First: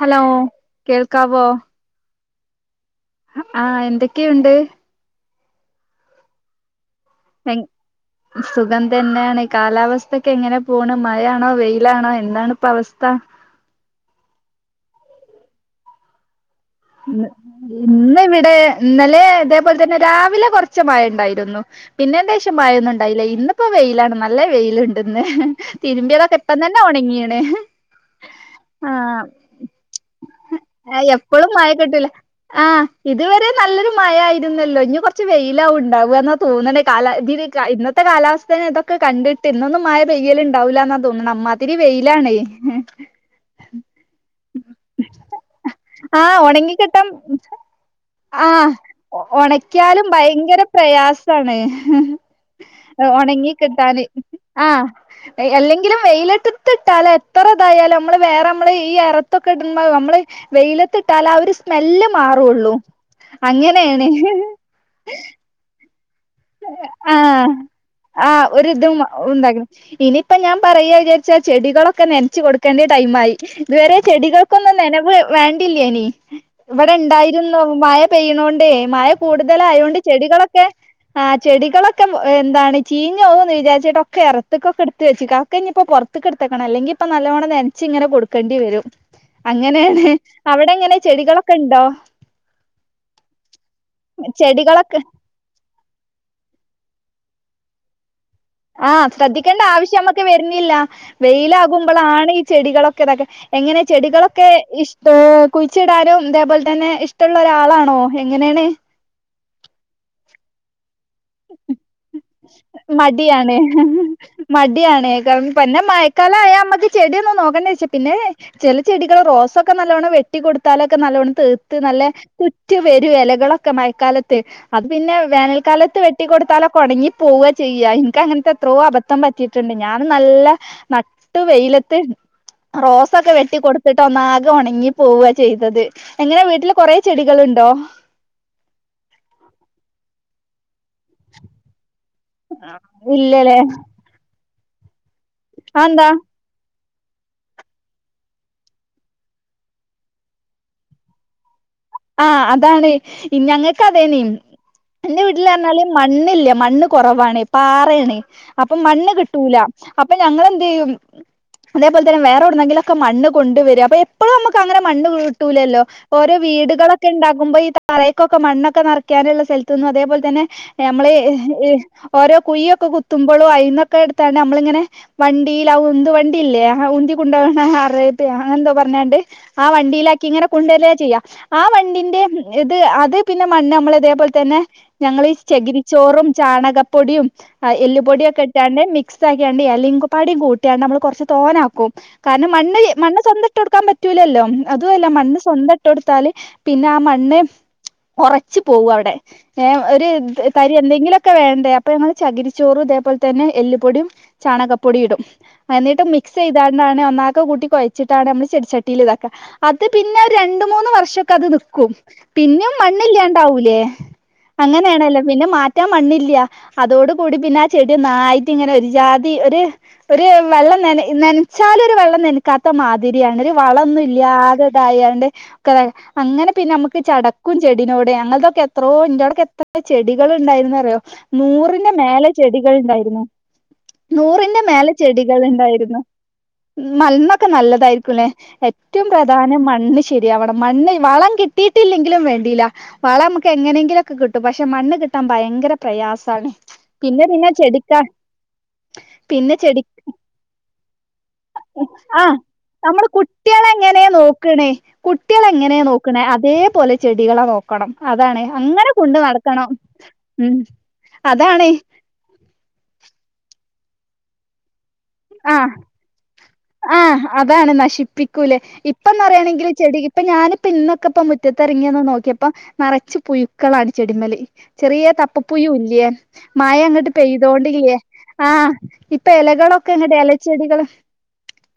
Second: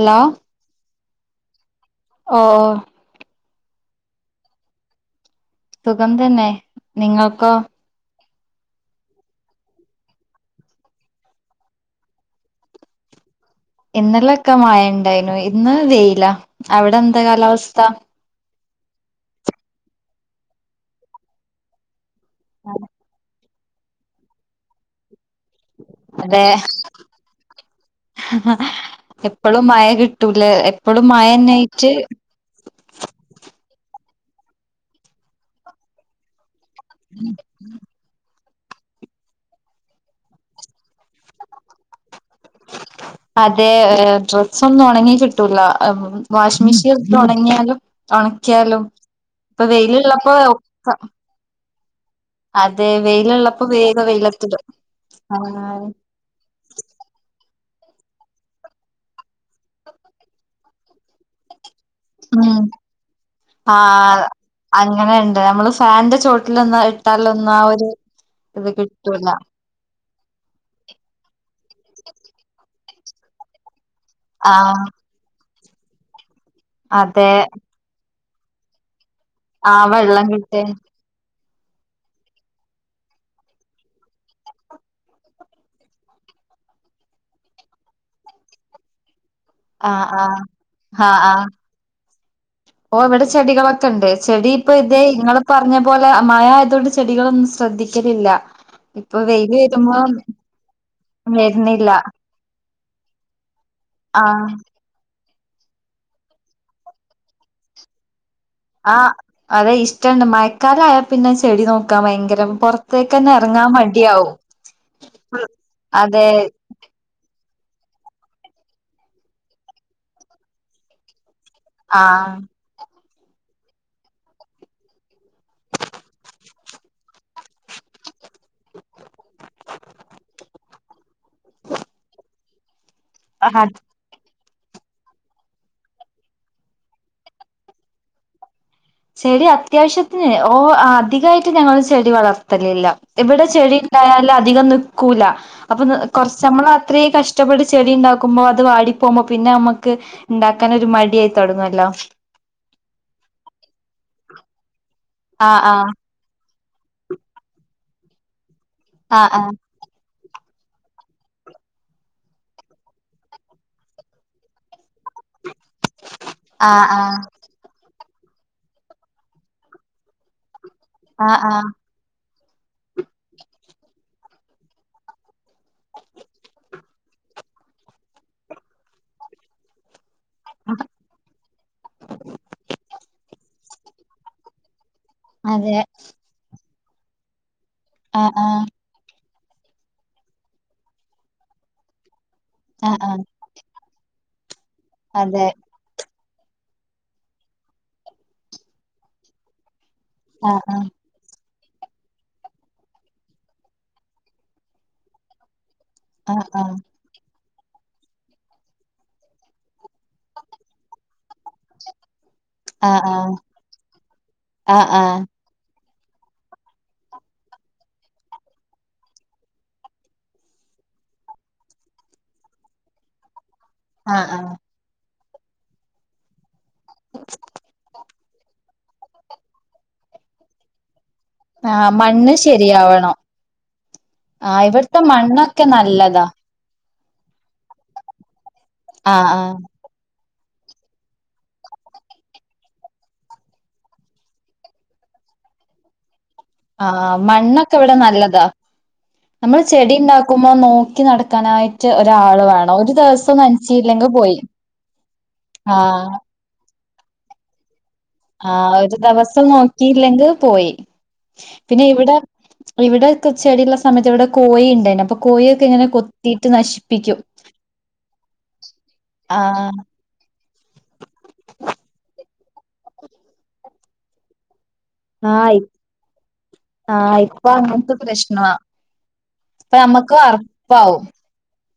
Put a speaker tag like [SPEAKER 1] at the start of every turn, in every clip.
[SPEAKER 1] Hello കേൾക്കാവോ
[SPEAKER 2] ഓഹ്
[SPEAKER 1] ആഹ് എന്തൊക്കെയുണ്ട്.
[SPEAKER 2] സുഖം തന്നെ നിങ്ങൾക്കോ
[SPEAKER 1] സുഖം തന്നെണ് കാലാവസ്ഥക്കെ എങ്ങനെ പോണ് മഴാണോ വെയിലാണോ എന്താണ് പ്പവസ്ഥ.
[SPEAKER 2] ഇന്നെലൊക്കെ മയണ്ടായിനു ഇന്ന് വെയില.
[SPEAKER 1] ഇന്ന് ഇവിടെ ഇന്നലെ തേപോൽ തന്നെ രാവിലെ കൊർച്ച് മയ ഉണ്ടായിരുന്നു പിന്നെന്റെശം മഴൊന്നു ണ്ടായില്ല ഇന്ന്പ്പോ വെയിലാണ് നല്ല വെയിലുണ്ട്ന്ന് തിരുമ്പിയതൊക്കെ ഇപ്പം തന്നെ ഉണങ്ങിണ്.
[SPEAKER 2] എപ്പോളും മഴ കിട്ടൂലേ എപ്പോഴും മഴ
[SPEAKER 1] എപ്പളും
[SPEAKER 2] ന്നൊയിറ്റ്.
[SPEAKER 1] കിട്ടൂല ആഹ് ഇതുവരെ നല്ലൊരു മഴ ആയിരുന്നല്ലോ ഇനി കൊർച്ച് വെയിലാവുണ്ടാവ ന്നൊ തോന്ന്ണ് കാല തില് ക ത്ത കാലാവസ്ഥേെ തൊക്കെ കണ്ടിട്ട് ഇന്നൊന്നും മയ പെയ്യല്ണ്ടാവൂല്ലാന്നാ തോന്ന്ണെ അമ്മാതിരി വെയിലാണേ.
[SPEAKER 2] അതെ ഡ്രസ്സൊന്നും ഒണങ്ങി കിട്ടൂല വാഷി മിഷിൻ
[SPEAKER 1] ട്ടം ആഹ്
[SPEAKER 2] ഇപ്പൊ
[SPEAKER 1] ഒണക്കിയാലും
[SPEAKER 2] വെയിലുള്ളപ്പോ
[SPEAKER 1] ഭയങ്കര
[SPEAKER 2] ഒക്കെ
[SPEAKER 1] പ്രയാ സാണേ
[SPEAKER 2] അതെ
[SPEAKER 1] ഉണങ്ങി
[SPEAKER 2] വെയിലുള്ളപ്പോ
[SPEAKER 1] കിട്ടാന്
[SPEAKER 2] വേഗം വെയിലത്തിടും
[SPEAKER 1] ആഹ്
[SPEAKER 2] ആഹ്
[SPEAKER 1] അല്ലെങ്കിലും വെയിലത്ത് ത്ത്ട്ടാലേ എത്ര തായാലും അമ്മള് വേറെ മ്മള് ഈ ഇറത്തൊക്കെ ഇട്ണമ്മള് വെയിലത്തിട്ടാലാ ആഹ് ഒര് സ്മെല്ല്
[SPEAKER 2] ഉം
[SPEAKER 1] മാറുള്ളൂ അങ്ങനെണ്.
[SPEAKER 2] ഫാൻന്റെ ചോട്ടിലൊന്നും ഇട്ടാലൊന്നും ആഹ്
[SPEAKER 1] ആഹ്
[SPEAKER 2] ഒര്ത്
[SPEAKER 1] ഒരിതും
[SPEAKER 2] കിട്ടൂല.
[SPEAKER 1] ഉണ്ടാകും ഇനിയിപ്പ ഞാ പറയ ജാര്ച്ച ചെടികളൊക്കെ നൻച്ച് കൊടുക്കേണ്ട ടൈമായി. ഇത് വെരെ ചെടികൾക്കൊന്നും
[SPEAKER 2] ആഹ്
[SPEAKER 1] നനവ് വേണ്ടില്ലെനി
[SPEAKER 2] അതെ
[SPEAKER 1] ഇവടെണ്ടായിരുന്നു മഴ പെയ്യണോണ്ടേ മഴ
[SPEAKER 2] ആ
[SPEAKER 1] കൂടുതലായോണ്ട്
[SPEAKER 2] വെള്ളം കിട്ട
[SPEAKER 1] ചെടികളൊക്കെ ആ് ചെികളൊക്കെ എന്താണ് ചീഞ്ഞോവൂന്ന് വിചാരിച്ചിട്ടൊക്കെ ഇറത്ത്ക്കൊക്കെട്ത്ത് വെച്ച്ക്കാ അക്കെഞ്ഞിപ്പോ പൊർ ക്ക് ഇട്ത്തക്കണം അല്ലെങ്കിപ്പ നല്ലോണം നെൻച്ച് ഇങ്ങന കൊട്ക്കെണ്ടി വെരും.
[SPEAKER 2] ആ
[SPEAKER 1] അങ്ങനെണ്
[SPEAKER 2] ആ
[SPEAKER 1] അവെടെങ്ങനെ
[SPEAKER 2] ആ ആ
[SPEAKER 1] ചെടികളൊക്കെണ്ടോ
[SPEAKER 2] ഓ ഇവിടെ ചെടികളൊക്കെണ്ട് ചെടി ഇപ്പെ ഇതേ നിങ്ങള് പർഞ്ഞ പോലെ മഴായതോണ്ട് ചെടികളൊന്നും ശ്രദ്ധിക്കലില്ല.
[SPEAKER 1] ആഹ്
[SPEAKER 2] ഇപ്പൊ വെയില്
[SPEAKER 1] ശ്രദ്ധിക്കേണ്ട
[SPEAKER 2] വരുമ്പോ
[SPEAKER 1] ആവശ്യമ്മക്ക് വര്ന്നില്ല.
[SPEAKER 2] വരുന്നില്ല
[SPEAKER 1] വെയിലാകുമ്പളാണ് ഈ ചെടികളൊക്കെ ഇതാക്ക എങ്ങനെ
[SPEAKER 2] ആ
[SPEAKER 1] ചെടികളൊക്കെ ഇഷ് ഏ കുഴിച്ചിടാനും അതേപോൽ തന്നെ ഇഷ്ടള്ള ഒരാളാണോ എങ്ങനേണ്.
[SPEAKER 2] ആഹ് അതെ ഇഷ്ടണ്ട് മഴക്കാലായാൽ പിന്നെ ചെടി നോക്കാൻ ഭയ
[SPEAKER 1] മടിയാണ് മടിയാണ് കം പിന്നെ
[SPEAKER 2] അതെ
[SPEAKER 1] മഴക്കാലായാ മ്മക്ക് ചെടിയൊന്നും നോക്കണ്ടാച്ച് പിന്നെ ചെല ചെടികൾ റോസൊക്കെ നല്ലവണ്ണം വെട്ടി കൊടുത്താലൊക്കെ നല്ലവണ്ണം തെയ് ത്ത് നല്ലെ കു
[SPEAKER 2] ആ
[SPEAKER 1] റ്റി വരും എലകളൊക്കെ മഴക്കാലത്ത് അത് പിന്നെ വേനൽക്കാലത്ത് വെട്ടി കൊടുത്താലൊക്കെ ഒണങ്ങി പോവ ചെയ്യാ ഇൻക്ക് അങ്ങൻത്തെ എത്രോ അബദ്ധം പറ്റിയിട്ടുണ്ട് ഞാൻ നല്ല നട്ടു വെയിലത്ത് റോസൊക്കെ വെട്ടി കൊടുത്ത് ട്ടൊന്നാകെ ഒണങ്ങി പോവാ ചെയ്തത് എങ്ങനെ വീട്ടില് കൊറെ ചെടികളുണ്ടോ?
[SPEAKER 2] ചെടി അത്യാവശ്യത്തിന് ഓ അധികായിട്ട് ഞങ്ങൾ ചെടി വളർത്തലില്ല ഇവിടെ
[SPEAKER 1] ഇല്ലല്ലേ
[SPEAKER 2] ചെടി ഇണ്ടായാല് അധികം നിക്കൂല അപ്പൊ കൊർ
[SPEAKER 1] അതെന്താ
[SPEAKER 2] കൊറ് ച്ച് നമ്മള് അത്രീം കഷ്ടപ്പെട്ട് ചെടി ഉണ്ടാക്കുമ്പോൾ അത് വാടി പോകുമ്പോ പിന്നെ നമ്മുക്ക്. ഉണ്ടാക്കാൻ ഒരു മടിയായി തൊടങ്ങല്ലോ?
[SPEAKER 1] ആഹ് അതാണ് ഞങ്ങൾക്കതേന്ന്‌ എന്റെ വീട്ടിൽ
[SPEAKER 2] ആഹ്
[SPEAKER 1] പറഞ്ഞാല്
[SPEAKER 2] ആഹ്
[SPEAKER 1] മ ണ്ണില്ലെ മണ്ണ് കുറവാണ് പാറേണ് അപ്പൊ മണ്ണ്
[SPEAKER 2] ആഹ്
[SPEAKER 1] കിട്ടൂല. അപ്പം ഞങ്ങളെന്തെയ്യും. അതേപോലെ തന്ന വേറെവ്ട്ന്നെങ്കിലൊക്കെ മണ്ണ് കൊണ്ട് വെര അപ്പം എപ്പഴും നമ്മക്കങ്ങനെ മണ്ണ് ട്ടൂലല്ലോ ഓരോ വീട്.
[SPEAKER 2] ആഹ്
[SPEAKER 1] പോ ഈ താറേക്കൊക്കെ മണ്ണൊക്കെ ന്നർക്കാനുള്ള സ്ഥല്ത്തിന്നും അതേപോലെ തന്നെ നമ്മള്
[SPEAKER 2] ആഹ് ആഹ് ആഹ് ആഹ്
[SPEAKER 1] ഈ ഓരോ കുഴിയൊക്കെ കുത്തുമ്പോളും അയിന്നൊക്കെ എട്താണ്ട് നമ്മളിങ്ങനെ. വണ്ടീൽ ആ ഉന്ത് വണ്ടിയില്ലേ ഉന്തി കൊണ്ടോണെ അറേബ്യ അങ്ങനെന്തോ പറഞ്ഞാണ്ട്. ആ വണ്ടിയിലാ ക്കിങ്ങനെ കൊണ്ട് വെര്ലാ ചെയ്യാ ആ മണ്ണിന്റെ ഇത് അത് പിന്നെ മണ്ണ് നമ്മൾ ഇതേപോലെ തന്നെ. ഞങ്ങളീ
[SPEAKER 2] അതെ
[SPEAKER 1] ചെകിരിച്ചോറും ചാണകപ്പൊടിയും
[SPEAKER 2] ആഹ്
[SPEAKER 1] എല്ലുപൊടിയും ഒക്കെ
[SPEAKER 2] ആഹ്
[SPEAKER 1] ഇട്ടാണ്ട് മിക് സ്സാക്കികാൻഡ്‌ എലിം ഒക്കപ്പാടിം കൂട്ടിയാണ്ട് നമ്മൾ കൊറ്ച്ച് തോനാക്കും കാരണം മണ്ണ്
[SPEAKER 2] ആഹ്
[SPEAKER 1] മണ്ണ്
[SPEAKER 2] ആഹ്
[SPEAKER 1] സ്വന്തം ഇട്ട് കൊടുക്കാൻ പറ്റൂലല്ലോ അതും അല്ല മണ്
[SPEAKER 2] അതെ
[SPEAKER 1] സ്വന്ത ഇട്ട് കൊടുത്താല്. പിന്നെ ആ മണ്ണ് ഉറച്ച് പോവും അവിടെ ഏ ഒരു.
[SPEAKER 2] ആഹ്
[SPEAKER 1] തരി എന്തെങ്കിലുംഒക്കെ വേണ്ടേ. അപ്പം ഞങ്ങൾ ചകിരിച്ചോറും അതേപോലെ തന്നെ എല്ലുപൊടിയും ചാണകപ്പൊടി ഇടും. എന്നിട്ട് മിക്സ്
[SPEAKER 2] ആഹ് ആഹ്
[SPEAKER 1] ചെയ്താണ്ടാണ് ഒന്നാക്ക കൂട്ടി കൊയ് ച്ചിട്ടാണ് നമ്മള് ചെടിച്ചട്ടിയിൽ ഇതാക്ക അത് പിന്നെ ഒരു രണ്ട് മൂന്ന് വർഷം ഒക്കെ അത് നിൽക്കും. പിന്നേ
[SPEAKER 2] ആഹ് ആഹ് ആഹ്
[SPEAKER 1] മണ്ണില്ലാണ്ടാവൂലേ
[SPEAKER 2] ആഹ് ആഹ്
[SPEAKER 1] അങ്ങനെയാണല്ലോ പിന്നെ മാ റ്റാം മണ്ണില്ല അതോട് കൂടി പിന്നെ ആ ചെടി ഒന്നായിട്ട് ഇങ്ങനെ ഒരു ജാതി ഒര്. ഒരു വെള്ളം ന്നന ന്നനച്ചാല് ഒരു വെള്ളം നനകാ ത്ത മാതിരിയാണ് ഒര് വളം ഒന്നും
[SPEAKER 2] ആഹ് ആഹ്
[SPEAKER 1] ഇല്ലാതെ തായാണ്ട് ഒക്കെതാ അങ്ങനെ പിന്നെ നമുക്ക് ചടക്കും ചെടിനോട് ഞങ്ങൾതൊക്കെ എത്രോ ഇന്റോടെകെ എത്ര ചെടികൾ ഉണ്ടായിരുന് അറിയോ.
[SPEAKER 2] ആഹ്
[SPEAKER 1] നൂറിന്റെ മേലെ
[SPEAKER 2] മണ്ണ്
[SPEAKER 1] ചെടികൾ
[SPEAKER 2] ശരിയാവണം
[SPEAKER 1] ഉണ്ടായിരുന്നു. നൂറിന്റെ
[SPEAKER 2] ആഹ്
[SPEAKER 1] മേലെ
[SPEAKER 2] ഇവിടുത്തെ
[SPEAKER 1] ചെടികൾ
[SPEAKER 2] മണ്ണൊക്കെ
[SPEAKER 1] ഉണ്ടായിരുന്നു.
[SPEAKER 2] നല്ലതാ
[SPEAKER 1] മല്മൊക്കെ നല്ലതായിരിക്കുംല്ലേ ഏറ്റവും
[SPEAKER 2] ആഹ് ആഹ്
[SPEAKER 1] പ്രധാനം മണ്ണ് ശരിയാവണം മണ്ണ്. വളം കിട്ടിയിട്ടില്ലെങ്കിലും വേണ്ടില. വളം മ്മക്ക് എങ്ങനെങ്കിലുംഒക്കെ കിട്ടും പക്ഷെ മണ്ണ് കിട്ടാൻ ഭയങ്കര പ്രയാസാണ്.
[SPEAKER 2] ആഹ്
[SPEAKER 1] പിന്നെ പിന്നെ
[SPEAKER 2] മണ്ണൊക്കെ ഇവിടെ
[SPEAKER 1] ചെടിക്കാ
[SPEAKER 2] നല്ലതാ. നമ്മള് ചെടി ഉണ്ടാക്കുമ്പോ നോക്കി നടത്താന്നായിട്ട്
[SPEAKER 1] ആഹ്
[SPEAKER 2] ഒരാള് വേണം ഒരു ദിവസം ന്നനച്ചില്ലെങ്കി പോയി.
[SPEAKER 1] ക്ണ് കുട്ടികളെ എങ്ങനേ
[SPEAKER 2] ആഹ്
[SPEAKER 1] നോക്ണെ‌ അതേപോലെ ചെടികളെ നോ ക്കണം അതാ
[SPEAKER 2] ആഹ് ഒരു ദിവസം നോക്കിയില്ലെങ്കിൽ
[SPEAKER 1] ഉം
[SPEAKER 2] പോയി
[SPEAKER 1] അതാണ്
[SPEAKER 2] പിന്നെ ഇവിടെ. ഇവിടെച്ചെടിയള്ള സമയത്ത് ഇവിടെ കോയി ഉണ്ടയ്ന്നു.
[SPEAKER 1] ആഹ ആ അതാണ് നശിപ്പിക്കൂലേ ഇപ്പന്നര്യയാണെങ്കിൽ
[SPEAKER 2] ആഹ്
[SPEAKER 1] ചെടി. ഇപ്പൊ ഞാനിപ്പോ ഇന്നൊക്കെ ഇപ്പ മുറ്റത്തിറങ്ങിയന്ന് നോക്കിയപ്പ നിറച്ച് പുഴുക്കളാണ് ചെടിമല്. ചെറിയ
[SPEAKER 2] ആഹ്
[SPEAKER 1] തപ്പപ്പൊപുയു ഇല്ലെ. മയ അങ്ങോട്ട്
[SPEAKER 2] ആഹ് ഇപ്പൊ അങ്ങനത്തെ
[SPEAKER 1] പെയ്തോണ്ടില്ലേ
[SPEAKER 2] പ്രശ്നവാ
[SPEAKER 1] ആഹ ഇപ്പൊ ഇലകളൊക്കെ
[SPEAKER 2] നമ്മക്ക്
[SPEAKER 1] അങ്ങട്ട് ഇലച്ചെടികള്.
[SPEAKER 2] അറപ്പാവും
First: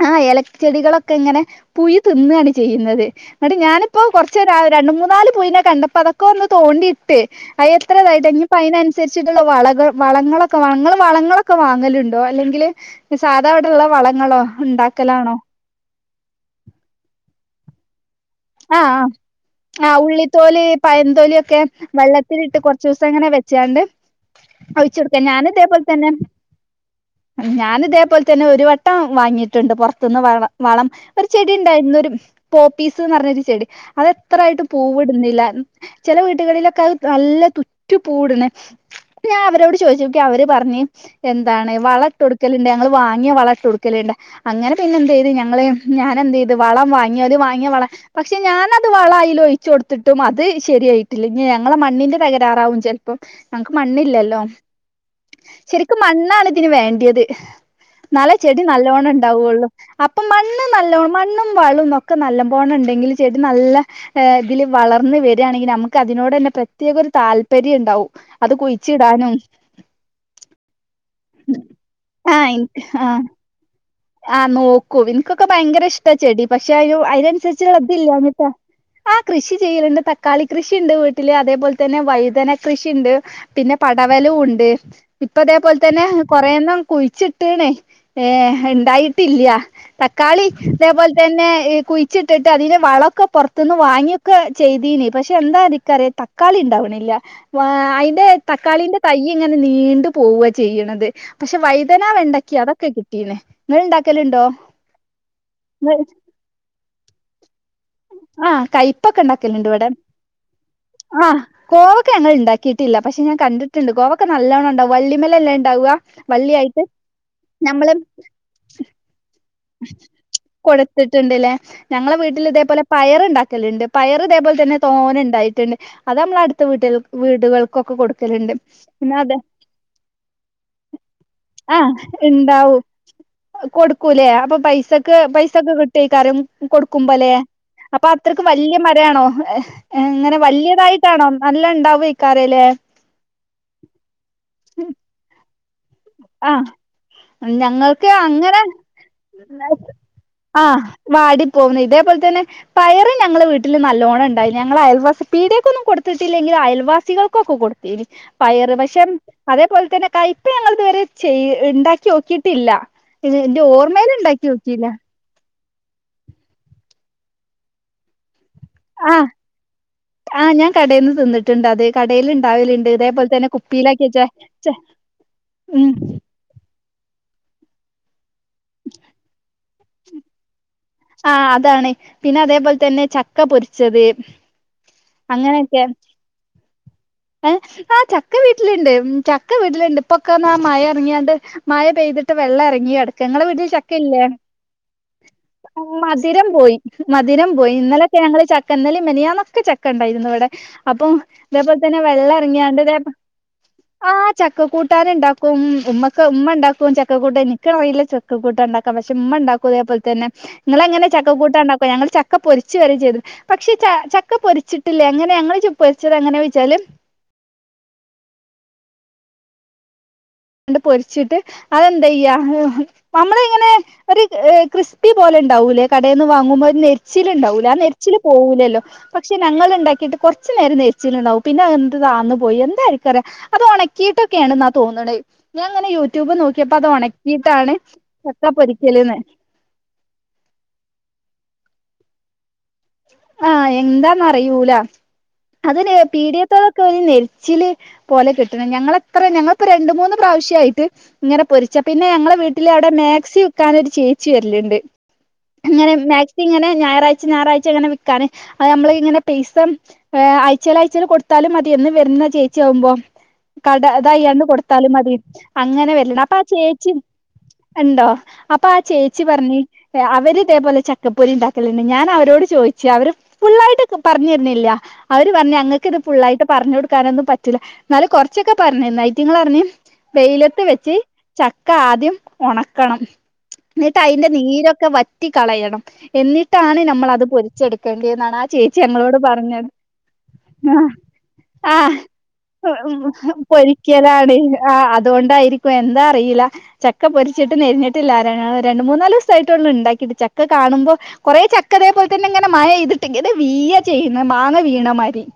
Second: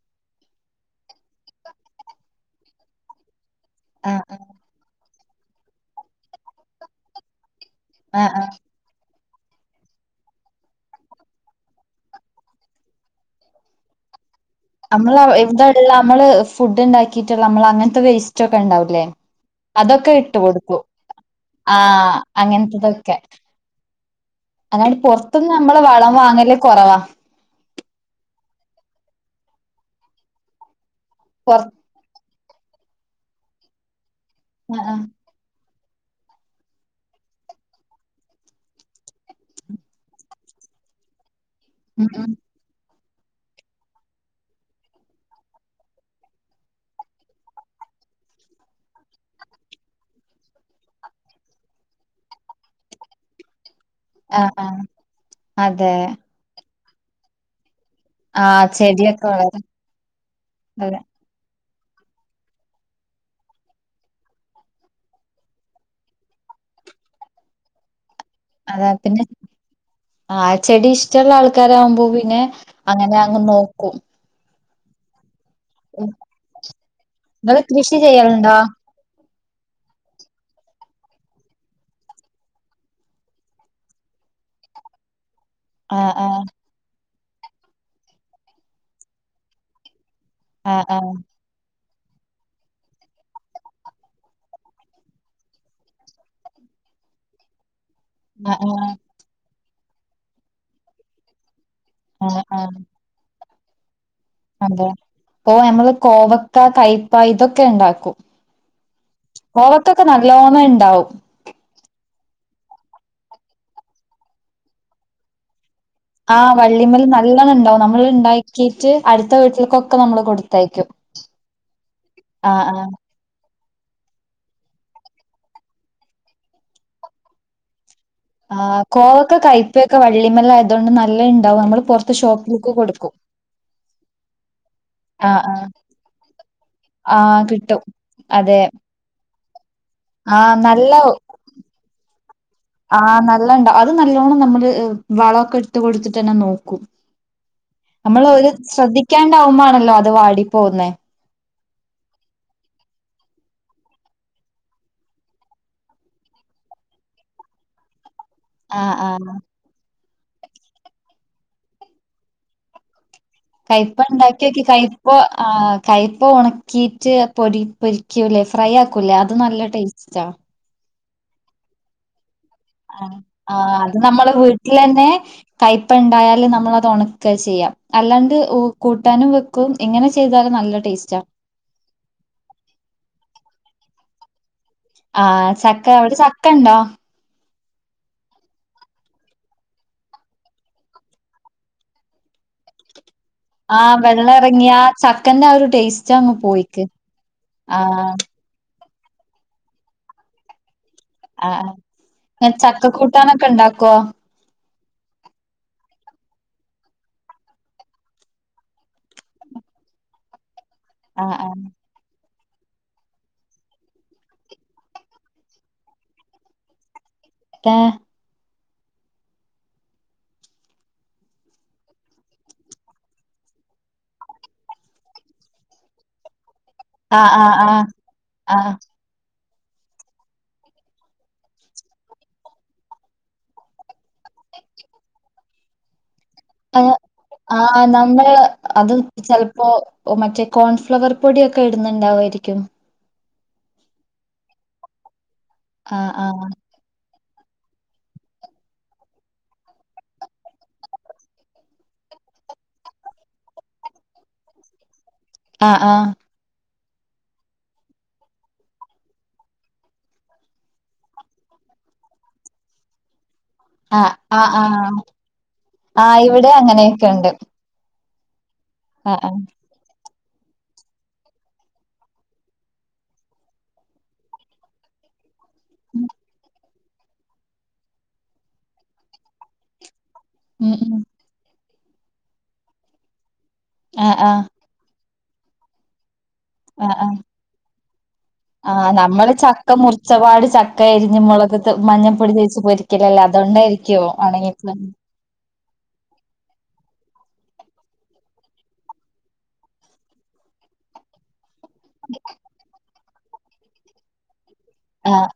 [SPEAKER 1] ആ എലച്ചെടികളൊക്കെ ഇങ്ങനെ പുയു തിന്നാണ് ചെയ്ന്നത്. ന്നിട്ട് ഞാനിപ്പോ
[SPEAKER 2] ആഹ്
[SPEAKER 1] കുറച്ച് രണ്ട് മൂനാല് പുയുനെ കണ്ടപ്പോ അതൊക്കെ ഒന്ന് തോണ്ടിയിട്ട് അ അത്രായി
[SPEAKER 2] ആഹ് ആഹ്
[SPEAKER 1] പയിന അനുസരിച്ചിട്ടുള്ള വള വളങ്ങളൊക്കെ വാണം വളങ്ങളൊക്കെ വാങ്ങലുണ്ടോ അല്ലെങ്കില്. സാധാ അവിടെള്ള വളങ്ങളോ?
[SPEAKER 2] നമ്മള്
[SPEAKER 1] ഉണ്ടാക്കലാണോ
[SPEAKER 2] ഇവിതള്ള നമ്മള് ഫുഡ് ഉണ്ടാക്കീട്ട നമ്മള് അങ്ങനത്തെ വേസ്റ്റ് ഒക്കെ
[SPEAKER 1] ആഹ്
[SPEAKER 2] ഉണ്ടാവൂല്ലേ.
[SPEAKER 1] ആഹ് ആഹ്
[SPEAKER 2] അതൊക്കെ ഇട്ടു
[SPEAKER 1] ഉള്ളിത്തോല്
[SPEAKER 2] കൊടുകും
[SPEAKER 1] പയംന്തോലിയൊക്കെ
[SPEAKER 2] ആഹ
[SPEAKER 1] വെള്ളത്തിലിട്ട് കൊറച്ചൂസം
[SPEAKER 2] അങ്ങനത്തതൊക്കെ.
[SPEAKER 1] ഇങ്ങനെ വെച്ചാണ്ട്
[SPEAKER 2] അങ്ങാനെ
[SPEAKER 1] ഒഴിച്ചൊടുക്ക
[SPEAKER 2] പൊറത്ന്ന് നമ്മള് വളം വാങ്ങല് കൊറവാ.
[SPEAKER 1] ഞാനിതേപോലെ തന്നെ ഒരു വട്ടം വാങ്ങിയിട്ടുണ്ട് പുറത്തുന്ന് വളം. വളം ഒരു ചെടി
[SPEAKER 2] പൊറ
[SPEAKER 1] ഇണ്ടായിരുന്നു ഒരു പോപ്പീസ്ന്ന് പറഞ്ഞൊരു ചെടി അത് എത്രായിട്ടും
[SPEAKER 2] ആഹ് ആഹ്
[SPEAKER 1] പൂവിടുന്നില്ല ചില വീടുകളിലൊക്കെ അത് നല്ല തുറ്റ് പൂവിട്ണ ട്ട് ഞാൻ അവരോട് ചോദിച്ചോക്കി അവര് പറഞ്ഞ് എന്താണ് വള
[SPEAKER 2] ഉം ഉം
[SPEAKER 1] ഇട്ടൊട്ക്കല് ണ്ട് ഞങ്ങള് വാങ്ങിയ വളം ഇട്ടൊട്ക്കല്ണ്ട് അങ്ങനെ പിന്നെ എന്തെയ്ത് ഞങ്ങള് ഞാനെന്തെയ്ത് വളം വാങ്ങി ഓല് വാങ്ങിയ വളം പക്ഷെ ഞാനത് വള അയില് ഒഴിച്ചൊട്ത്തിട്ടും അത് ശരിയായിട്ടില്ല ഇനി ഞങ്ങളെ മണ്ണിന്റെ തകരാറാവും വിജാരിച്ച് അപ്പം നങ്ങക്ക് മണ്ണില്ലല്ലോ
[SPEAKER 2] ആഹ് ആഹ് അതെ
[SPEAKER 1] ശെരിക്കും മണ്ണാണ് ഇതിന് വേണ്ടിയത് ഇന്നാലെ ചെടി
[SPEAKER 2] ആഹ്
[SPEAKER 1] നല്ലോണം
[SPEAKER 2] ചെടിയൊക്കെ വളരും
[SPEAKER 1] ഇണ്ടാവുള്ളു അപ്പൊ മണ്ണ്
[SPEAKER 2] അതെ
[SPEAKER 1] നല്ലോം മണ്ണ് ക്കും വളും ഒക്കെ നല്ല പോണണ്ടെങ്കിൽ ചെടി നല്ല ഏ ഇതില് വളർന്ന് വരിയാണെങ്കിൽ നമുക്ക് അതിനോടെന്നെ പ്രത്യേക ഒരു താല്പര്യം ഇണ്ടാവും.
[SPEAKER 2] അതാ പിന്നെ ആ ചെടി ഇഷ് ഇഷ്ടള്ള ആൾക്കാരാകുമ്പോ
[SPEAKER 1] ആ
[SPEAKER 2] പിന്നെ
[SPEAKER 1] എനിക്ക് ആ
[SPEAKER 2] അങ്ങനെ അങ്ങ് നോക്കും.
[SPEAKER 1] ആഹ് നോക്കൂ എനിക്കൊക്കെ ഭയങ്കര ഇഷ്ടാ ചെടി പക്ഷെ അ
[SPEAKER 2] ഇങ്ങള്
[SPEAKER 1] അതിനനുസരിച്ച്
[SPEAKER 2] കൃഷി
[SPEAKER 1] ള്ളതില്ലാഞ്ഞിട്ടാ.
[SPEAKER 2] ചെയ്യലുണ്ടോ
[SPEAKER 1] ആ കൃഷി ചെയ്യല്ണ്ട് തക്കാളി കൃഷിണ്ട് വീട്ടില് അതേപോലെ തന്നെ വൈതന കൃഷിണ്ട് പിന്നെ പടവലൂണ്ട് ഇപ്പതേ അതുപോലെ തന്നെ
[SPEAKER 2] ആഹ് ആഹ്
[SPEAKER 1] കൊറേന്നം കുഴിച്ചിട്ട്ണ് ഏ ഇണ്ടായിട്ടില്ല ത ക്കാളി
[SPEAKER 2] ആഹ് ആഹ്
[SPEAKER 1] ഇതേപോലെ തന്നെ കുയി കുയിച്ചിട്ടിട്ട് അതിനെ വളൊക്കെ പൊർത്ത്ന്ന് വാങ്ങിയൊക്കെ ചെയ്തീനി പക്ഷെ എന്താ അതിക്കറിയ തക്കാളി ഇണ്ടാവണില്ല. [unintelligible] ൻ്റെ
[SPEAKER 2] ആഹ് ആഹ്
[SPEAKER 1] തക്കാളീന്റെ തയ്യ് ഇങ്ങനെ നീണ്ട് പോവാ ചെയ്യണത് പക്ഷെ വൈതനാ
[SPEAKER 2] ആഹ്
[SPEAKER 1] വെണ്ടക്ക
[SPEAKER 2] ആഹ്
[SPEAKER 1] അതൊക്കെ കിട്ട ട്ടീണ് ഇങ്ങള് ഇണ്ടാക്കല് ഇണ്ടോ.
[SPEAKER 2] അതെ പ്പൊ നമ്മള് കോവക്ക കയ്പ്പ ഇതൊക്കെ ഇണ്ടാക്കും.
[SPEAKER 1] ആഹ് കൈപ്പൊക്കെ ഇണ്ടാക്കല് ഇണ്ട് ഇവടെ
[SPEAKER 2] കോവക്കൊക്കെ നല്ലോണം ഇണ്ടാവും
[SPEAKER 1] ആഹ്. കോവൊക്ക ഞങ്ങള് ഉണ്ടാക്കിയിട്ടില്ല പക്ഷെ ഞാൻ കണ്ടിട്ടുണ്ട് കോവൊക്ക നല്ലവണം ഇണ്ടാവും വള്ളിമലല്ലേ അത്ണ്ടാവാ.
[SPEAKER 2] ആഹ് വള്ളിമൽ നല്ലണം ഉണ്ടാവും നമ്മള് ഇണ്ടാക്കീട്ട് അടുത്ത വീട്ട
[SPEAKER 1] കൊടുത്തിട്ടുണ്ട് ല്ലേ ഞങ്ങളെ വീട്ടിൽ
[SPEAKER 2] ആഹ് ആഹ്
[SPEAKER 1] ഇതേപോലെ പയറ് ഇണ്ടാക്കല്ണ്ട് പയറ് ഇതേപോലെ തന്നെ തോന ഉണ്ടായിട്ടുണ്ട് അത് നമ്മള് അടുത്ത വീട്ടിൽ വീടുകൾക്കൊക്കെ കൊടുക്കലുണ്ട്
[SPEAKER 2] ആഹ്
[SPEAKER 1] പിന്നെ
[SPEAKER 2] കോവക്ക
[SPEAKER 1] അതെ
[SPEAKER 2] കയ്പൊക്കെ വള്ളിമലായതുകൊണ്ട് നല്ല ഇണ്ടാവും നമ്മള് പൊർ ഷോപ്പിൽ ക്ക് കൊടുക്കും
[SPEAKER 1] കൊടുക്കു ലേ അപ്പം പൈസക്ക്
[SPEAKER 2] ആഹ് ആഹ്
[SPEAKER 1] പൈസൊക്കെ കിട്ടെയ്ക്കാരം കൊടുക്കുമ്പോ ലെ
[SPEAKER 2] ആഹ് കിട്ടും
[SPEAKER 1] അപ്പം അത്രക്ക്
[SPEAKER 2] അതെ
[SPEAKER 1] വല്ലൃ മരാണോ ഇങ്ങനെ
[SPEAKER 2] ആഹ്
[SPEAKER 1] വല്ല്യ
[SPEAKER 2] നല്ല
[SPEAKER 1] തായിട്ടാണോ നല്ല ഇണ്ടാവൊയിക്കാരം ല്ലേ.
[SPEAKER 2] ആഹ് നല്ലണ്ടാ അത് നല്ലോണം നമ്മള് വളൊക്കെ ഇട്ട് കൊടുത്തിട്ടെന്നെ
[SPEAKER 1] ആഹ്
[SPEAKER 2] നോക്കും.
[SPEAKER 1] ഞങ്ങൾക്ക്
[SPEAKER 2] നമ്മൾ ഒരു
[SPEAKER 1] അങ്ങനെ
[SPEAKER 2] ശ്രദ്ധിക്കാണ്ടാവുബോ ആണല്ലോ അത് വാടിപ്പോകുന്നേ.
[SPEAKER 1] വാടിപ്പോകുന്നത് ഇതേപോലെ തന്നെ പയറ് ഞങ്ങളെ വീട്ടില് നല്ലോണം ഇണ്ടായി ഞങ്ങള് അയൽവാസി പീടേക്കൊന്നും കൊടുത്തിട്ടില്ലെങ്കിൽ അയൽവാസികൾക്കൊക്കെ കൊടുക്കും. [unintelligible] പയറ്
[SPEAKER 2] ആഹ്
[SPEAKER 1] പക്ഷെ
[SPEAKER 2] ആഹ്
[SPEAKER 1] അതേപോലെ തന്നെ കൈപ്പ ഞങ്ങള് ഇതുവരെ ചെയ ഇണ്ടാക്കി നോക്കിട്ടില്ല
[SPEAKER 2] കയ്പ്പ ഇണ്ടാക്കിയോക്കി കയ്പ ആഹ് കയ്പ്പ ഉണക്കീട്ട് പൊരി പൊരിക്കൂലേ ഫ്രൈ ആക്കൂലേ
[SPEAKER 1] ആഹ്
[SPEAKER 2] അത് നല്ല ടേസ്റ്റാ
[SPEAKER 1] ആഹ് ഞാൻ കടേന്ന് തിന്നിട്ട്ണ്ട് അത് കടേല് ഇണ്ടാവല്ണ്ട്
[SPEAKER 2] ആഹ് ആഹ് അത് നമ്മളെ വീട്ടിലെന്നെ കയ്പ്പ
[SPEAKER 1] ഉം
[SPEAKER 2] ഇണ്ടായാല് നമ്മളത് ഒണ ക്ക ചെയ്യാ അല്ലാണ്ട് കൂട്ടാനും വെക്കും എങ്ങനെ ചെയ്താലും നല്ല ടേസ്റ്റാ
[SPEAKER 1] ആഹ് അതാണ് പിന്നെ അതേപോലെതന്നെ ചക്ക പൊരിച്ചത്
[SPEAKER 2] ആഹ്
[SPEAKER 1] അങ്ങനെയൊക്കെ
[SPEAKER 2] ചക്ക അവിടെ ചക്കണ്ടോ
[SPEAKER 1] ഏ ആഹ് ചക്ക വീട്ടില്ണ്ട് ചക്ക വീട്ടിലുണ്ട് ഇപ്പൊക്കെന്നാ മഴ എറങ്ങിയാണ്ട് മഴ പെയ്തിട്ട് വെള്ളം ഇറങ്ങിക്കെട്
[SPEAKER 2] ആഹ് വെള്ളം ഇറങ്ങി ആ ചക്കൻ്റെ അ
[SPEAKER 1] മധുരം പോയി മധുരം പോയി
[SPEAKER 2] ആഹ്
[SPEAKER 1] ഇന്നലൊക്കെ ഞങ്ങള് ച ക്ക ഇന്നലിം മിനിയാന്നൊക്കെ ചക്ക ഇണ്ടായിരുന്നു ഇവടെ അപ്പം
[SPEAKER 2] ആഹ്
[SPEAKER 1] തേപോലെ തന്നെ വെള്ള
[SPEAKER 2] ആഹ് ചക്ക
[SPEAKER 1] റങ്ങിയാണ്ട്തെ
[SPEAKER 2] കൂട്ടാനൊക്കെ ഇണ്ടാക്കോ
[SPEAKER 1] ചക്ക കൂട്ടാന ഉണ്ടാക്കും ഉമ്മക്കക്ക് ഉമ്മ ഉണ്ടാക്കും ചക്ക കൂട്ടാന് എനിക്കറിയില്ല ചക്ക കൂട്ട ഉണ്ടാക്കാം പക്ഷെ ഉമ്മ ഉണ്ടാക്കും അതേപോലെ തന്നെ നിങ്ങെളെങ്ങനെ ചക്ക
[SPEAKER 2] ആഹ്
[SPEAKER 1] കൂട്ടാ
[SPEAKER 2] ആഹ്
[SPEAKER 1] ഉണ്ടാക്കോ ഞങ്ങള് ചക്ക പൊരിച്ചു വരെ ചെയ്തു പക്ഷെ ച ചക്ക പൊരിച്ചിട്ടില്ലേ ങ്ങനെ ഞങ്ങള് പൊരിച്ചത് എങ്ങനെ വെച്ചാല്
[SPEAKER 2] ഏ
[SPEAKER 1] ണ്ട് പൊരിച്ചിട്ട് അതെന്തായ്യ നമ്മള് ഇങ്ങനെ ഒരു ക്രിസ്പി പോലെ ഉണ്ടാവൂലേ കടയിൽന്ന് വാങ്ങുമ്പോ
[SPEAKER 2] ആഹ് ആഹ്
[SPEAKER 1] ശീലുണ്ടാവൂല്ല ആ
[SPEAKER 2] ആഹ്
[SPEAKER 1] നെരിച്ചിലില്
[SPEAKER 2] ആഹ്
[SPEAKER 1] പോവൂലല്ലോ പക്ഷെ ഞങ്ങൾ ഉണ്ടാക്കിയിട്ട് കുറച്ച് നേരം നേരിച്ചിൽണ്ടാവും പിന്നെ എന്ത്‌താന്നു പോയി എന്തായിരിക്കുംറ അത് ഉണക്കിയിട്ടൊക്കെയണെന്നാ തോന്നണേ ഞാൻ ഇങ്ങെനെ യൂട്യൂബ് നോക്കി ക്കിയപ്പ അത്
[SPEAKER 2] ആഹ്
[SPEAKER 1] ഉണക്കിയിട്ടാണ്
[SPEAKER 2] ആഹ് നമ്മള്
[SPEAKER 1] ചക്ക
[SPEAKER 2] അത്
[SPEAKER 1] പൊരിക്കില്ന്ന്
[SPEAKER 2] ചെലപ്പോ മറ്റേ കോൺഫ്ലവർ പൊടിയൊക്കെ ഇടുന്നുണ്ടാവുമായിരിക്കും
[SPEAKER 1] ആഹ എന്താന്നറിയൂല അത്
[SPEAKER 2] ആഹ് ആഹ്
[SPEAKER 1] പീടിയത്തോളൊക്കെ ഒരു നെരിച്ചില് പോലെ കിട്ടണം ഞങ്ങളെത്രെ ഞങ്ങിളിപ്പോ രണ്ട് മൂന്ന് പ്രാവശ്യയിട്ട് ഇങ്ങനെ പൊരിച്ച പിന്നെ ഞങ്ങളെ വീട്ടിൽ അവിടെ മാക്സി വക്കാനൊരു ചേച്ചി വരലുണ്ട്
[SPEAKER 2] ആഹ്
[SPEAKER 1] ഇങ്ങനെ
[SPEAKER 2] ആഹ്
[SPEAKER 1] മാക്സി ഇങ്ങനെ ഞായറാഴ്ച ഞായറാഴ്ച അങ്ങനെ വിൽക്കാന് അത് നമ്മള് ഇങ്ങനെ പൈസ ഏ ആഴ്ചയിൽ അയച്ചയിൽ കൊടുത്താലും മതിയൊന്ന് വരുന്ന ചേച്ചി ആവുമ്പോ കട
[SPEAKER 2] ആഹ്
[SPEAKER 1] അതയ്യാന്ന്
[SPEAKER 2] ആഹ് ആഹ്
[SPEAKER 1] കൊടുത്താലും മതി അങ്ങനെ വരണ
[SPEAKER 2] ആഹ്
[SPEAKER 1] അപ്പൊ ആ
[SPEAKER 2] ഇവിടെ
[SPEAKER 1] ചേച്ചി
[SPEAKER 2] അങ്ങനെയൊക്കെ ഉണ്ട്
[SPEAKER 1] ഉണ്ടോ അപ്പൊ ആ
[SPEAKER 2] ആഹ്
[SPEAKER 1] ചേച്ചി
[SPEAKER 2] ആഹ്
[SPEAKER 1] പറഞ്ഞ് അവര് ഇതേപോലെ ചക്കപ്പൊരി ഉണ്ടാക്കലുണ്ട് ഞാൻ അവരോട് ചോദിച്ചവര് ഫുള്ള ആയിട്ട് പറഞ്ഞിരുന്നില്ല അവര് പറഞ്ഞ് അങ്ങൾക്ക് ഇത് ഫുള്ളായിട്ട് പറഞ്ഞു കൊടുക്കാനൊന്നും പറ്റില്ല എന്നാല് കൊറച്ചൊക്കെ പറഞ്ഞന്നേ നൈറ്റങ്ങൾറിഞ്ഞ വെയിലത്ത്
[SPEAKER 2] ഉം
[SPEAKER 1] വെച്ച്
[SPEAKER 2] ഉം
[SPEAKER 1] ചക്ക ആദ്യം ഒണക്കണം ന്നിട്ട്
[SPEAKER 2] ആഹ്
[SPEAKER 1] അയിന്റെ
[SPEAKER 2] ആഹ്
[SPEAKER 1] നീരൊക്കെ വറ്റി കളയണം എന്നിട്ടാണ്
[SPEAKER 2] ആഹ് ആഹ്
[SPEAKER 1] നമ്മളത് പൊരിച്ചെടുക്കേണ്ടിന്നാണ്
[SPEAKER 2] ആഹ് നമ്മള് ചക്ക മുറിച്ചപാട് ചക്ക അരിഞ്ഞ് മുളകത്ത് മഞ്ഞൾപ്പൊടി തേച്ച് പൊരിക്കലല്ലേ അതൊണ്ടായിരിക്കും
[SPEAKER 1] താണ് ആഹ അതുകൊണ്ടായിരിക്കും എന്താ അറിയില്ല ചക്ക പൊരിച്ചിട്ട് നെരിഞ്ഞിട്ടില്ലാര രണ്ട് മൂന്നാല് ദിവസ ആയിട്ടൊള്ളൂ ഉണ്ടാക്കിയിട്ട് ചക്ക കാണ്മ്പോ കുറെ ചക്കതേപോലെ തന്നെ ഇങ്ങനെ മഴ പെയ്തിട്ടെങ്ങനെ വീയ ചെയ്യുന്നത് മാങ്ങ വീ ടി
[SPEAKER 2] ആഹ്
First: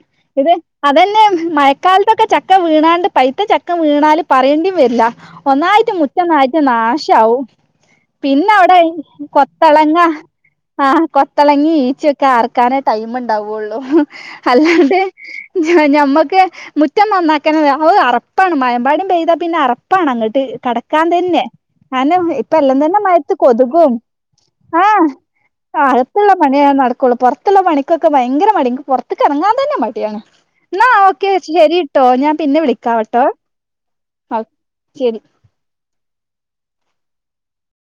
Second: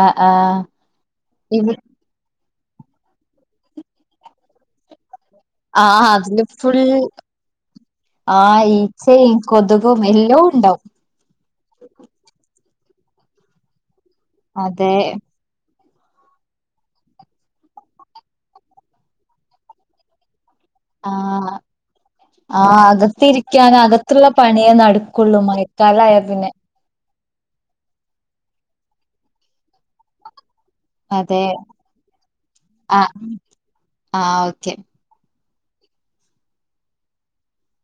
[SPEAKER 2] ആഹ്
[SPEAKER 1] ഇത്
[SPEAKER 2] ആഹ്
[SPEAKER 1] അതന്നെ
[SPEAKER 2] ഇവി
[SPEAKER 1] മയക്കാല് ത്തോക്കെ ചക്ക വീണാണ്ട് പൈത്ത ചക്ക വീണല് പറയേണ്ടി വരില്ല ഒന്നായിട്ട്
[SPEAKER 2] ആഹ് അതില്
[SPEAKER 1] മുറ്റനയിട്ട്
[SPEAKER 2] ഫുൾ
[SPEAKER 1] നാശവും
[SPEAKER 2] ആഹ്
[SPEAKER 1] പിന്നെവിടെ
[SPEAKER 2] ഈച്ചയും
[SPEAKER 1] കൊത്തളങ്ങ
[SPEAKER 2] കൊതുകും എല്ലോം ഉണ്ടാവും
[SPEAKER 1] ആഹ കൊത്തളങ്ങി ഈച്ചയൊക്കെ ആർക്കാനേ ടൈം ഉണ്ടാവുള്ളൂ
[SPEAKER 2] അതെ
[SPEAKER 1] അല്ലാണ്ട് ജ്ച്ച ഞമ്മക്കെ മുറ്റം നന്നാക്കണത് അത് അറപ്പാണ് മായമ്പാടം പെയ്താ പിന്നെ അറപ്പാണ് അങ്ങട്ട് കട ക്കാൻ തന്നെ
[SPEAKER 2] ആഹ്
[SPEAKER 1] ആനേ ഇപ്പ എല്ലാം
[SPEAKER 2] ആഹ്
[SPEAKER 1] തന്നെ മയത്ത്
[SPEAKER 2] അകത്തിരിക്കാൻ
[SPEAKER 1] കൊതുകും
[SPEAKER 2] അകത്തുള്ള പണിയേ
[SPEAKER 1] ആഹ
[SPEAKER 2] [inaudible]
[SPEAKER 1] അകത്തുള്ള
[SPEAKER 2] പിന്നെ
[SPEAKER 1] പണിയ നടക്കുള്ളൂ പുറത്തുള്ള പണിക്കൊക്കെ ഭയങ്കര മടി എക്ക് പുറത്തകെറങ്ങാൻ തന്നെ മടിയാണ് ന്നാ ഓക്കെ
[SPEAKER 2] അതെ
[SPEAKER 1] ശരിട്ടോ ഞാൻ പിന്നെ
[SPEAKER 2] ആഹ്
[SPEAKER 1] വിളിക്കാവട്ടോ
[SPEAKER 2] ആഹ്
[SPEAKER 1] അഹ്
[SPEAKER 2] ഓക്കെ
[SPEAKER 1] ശരി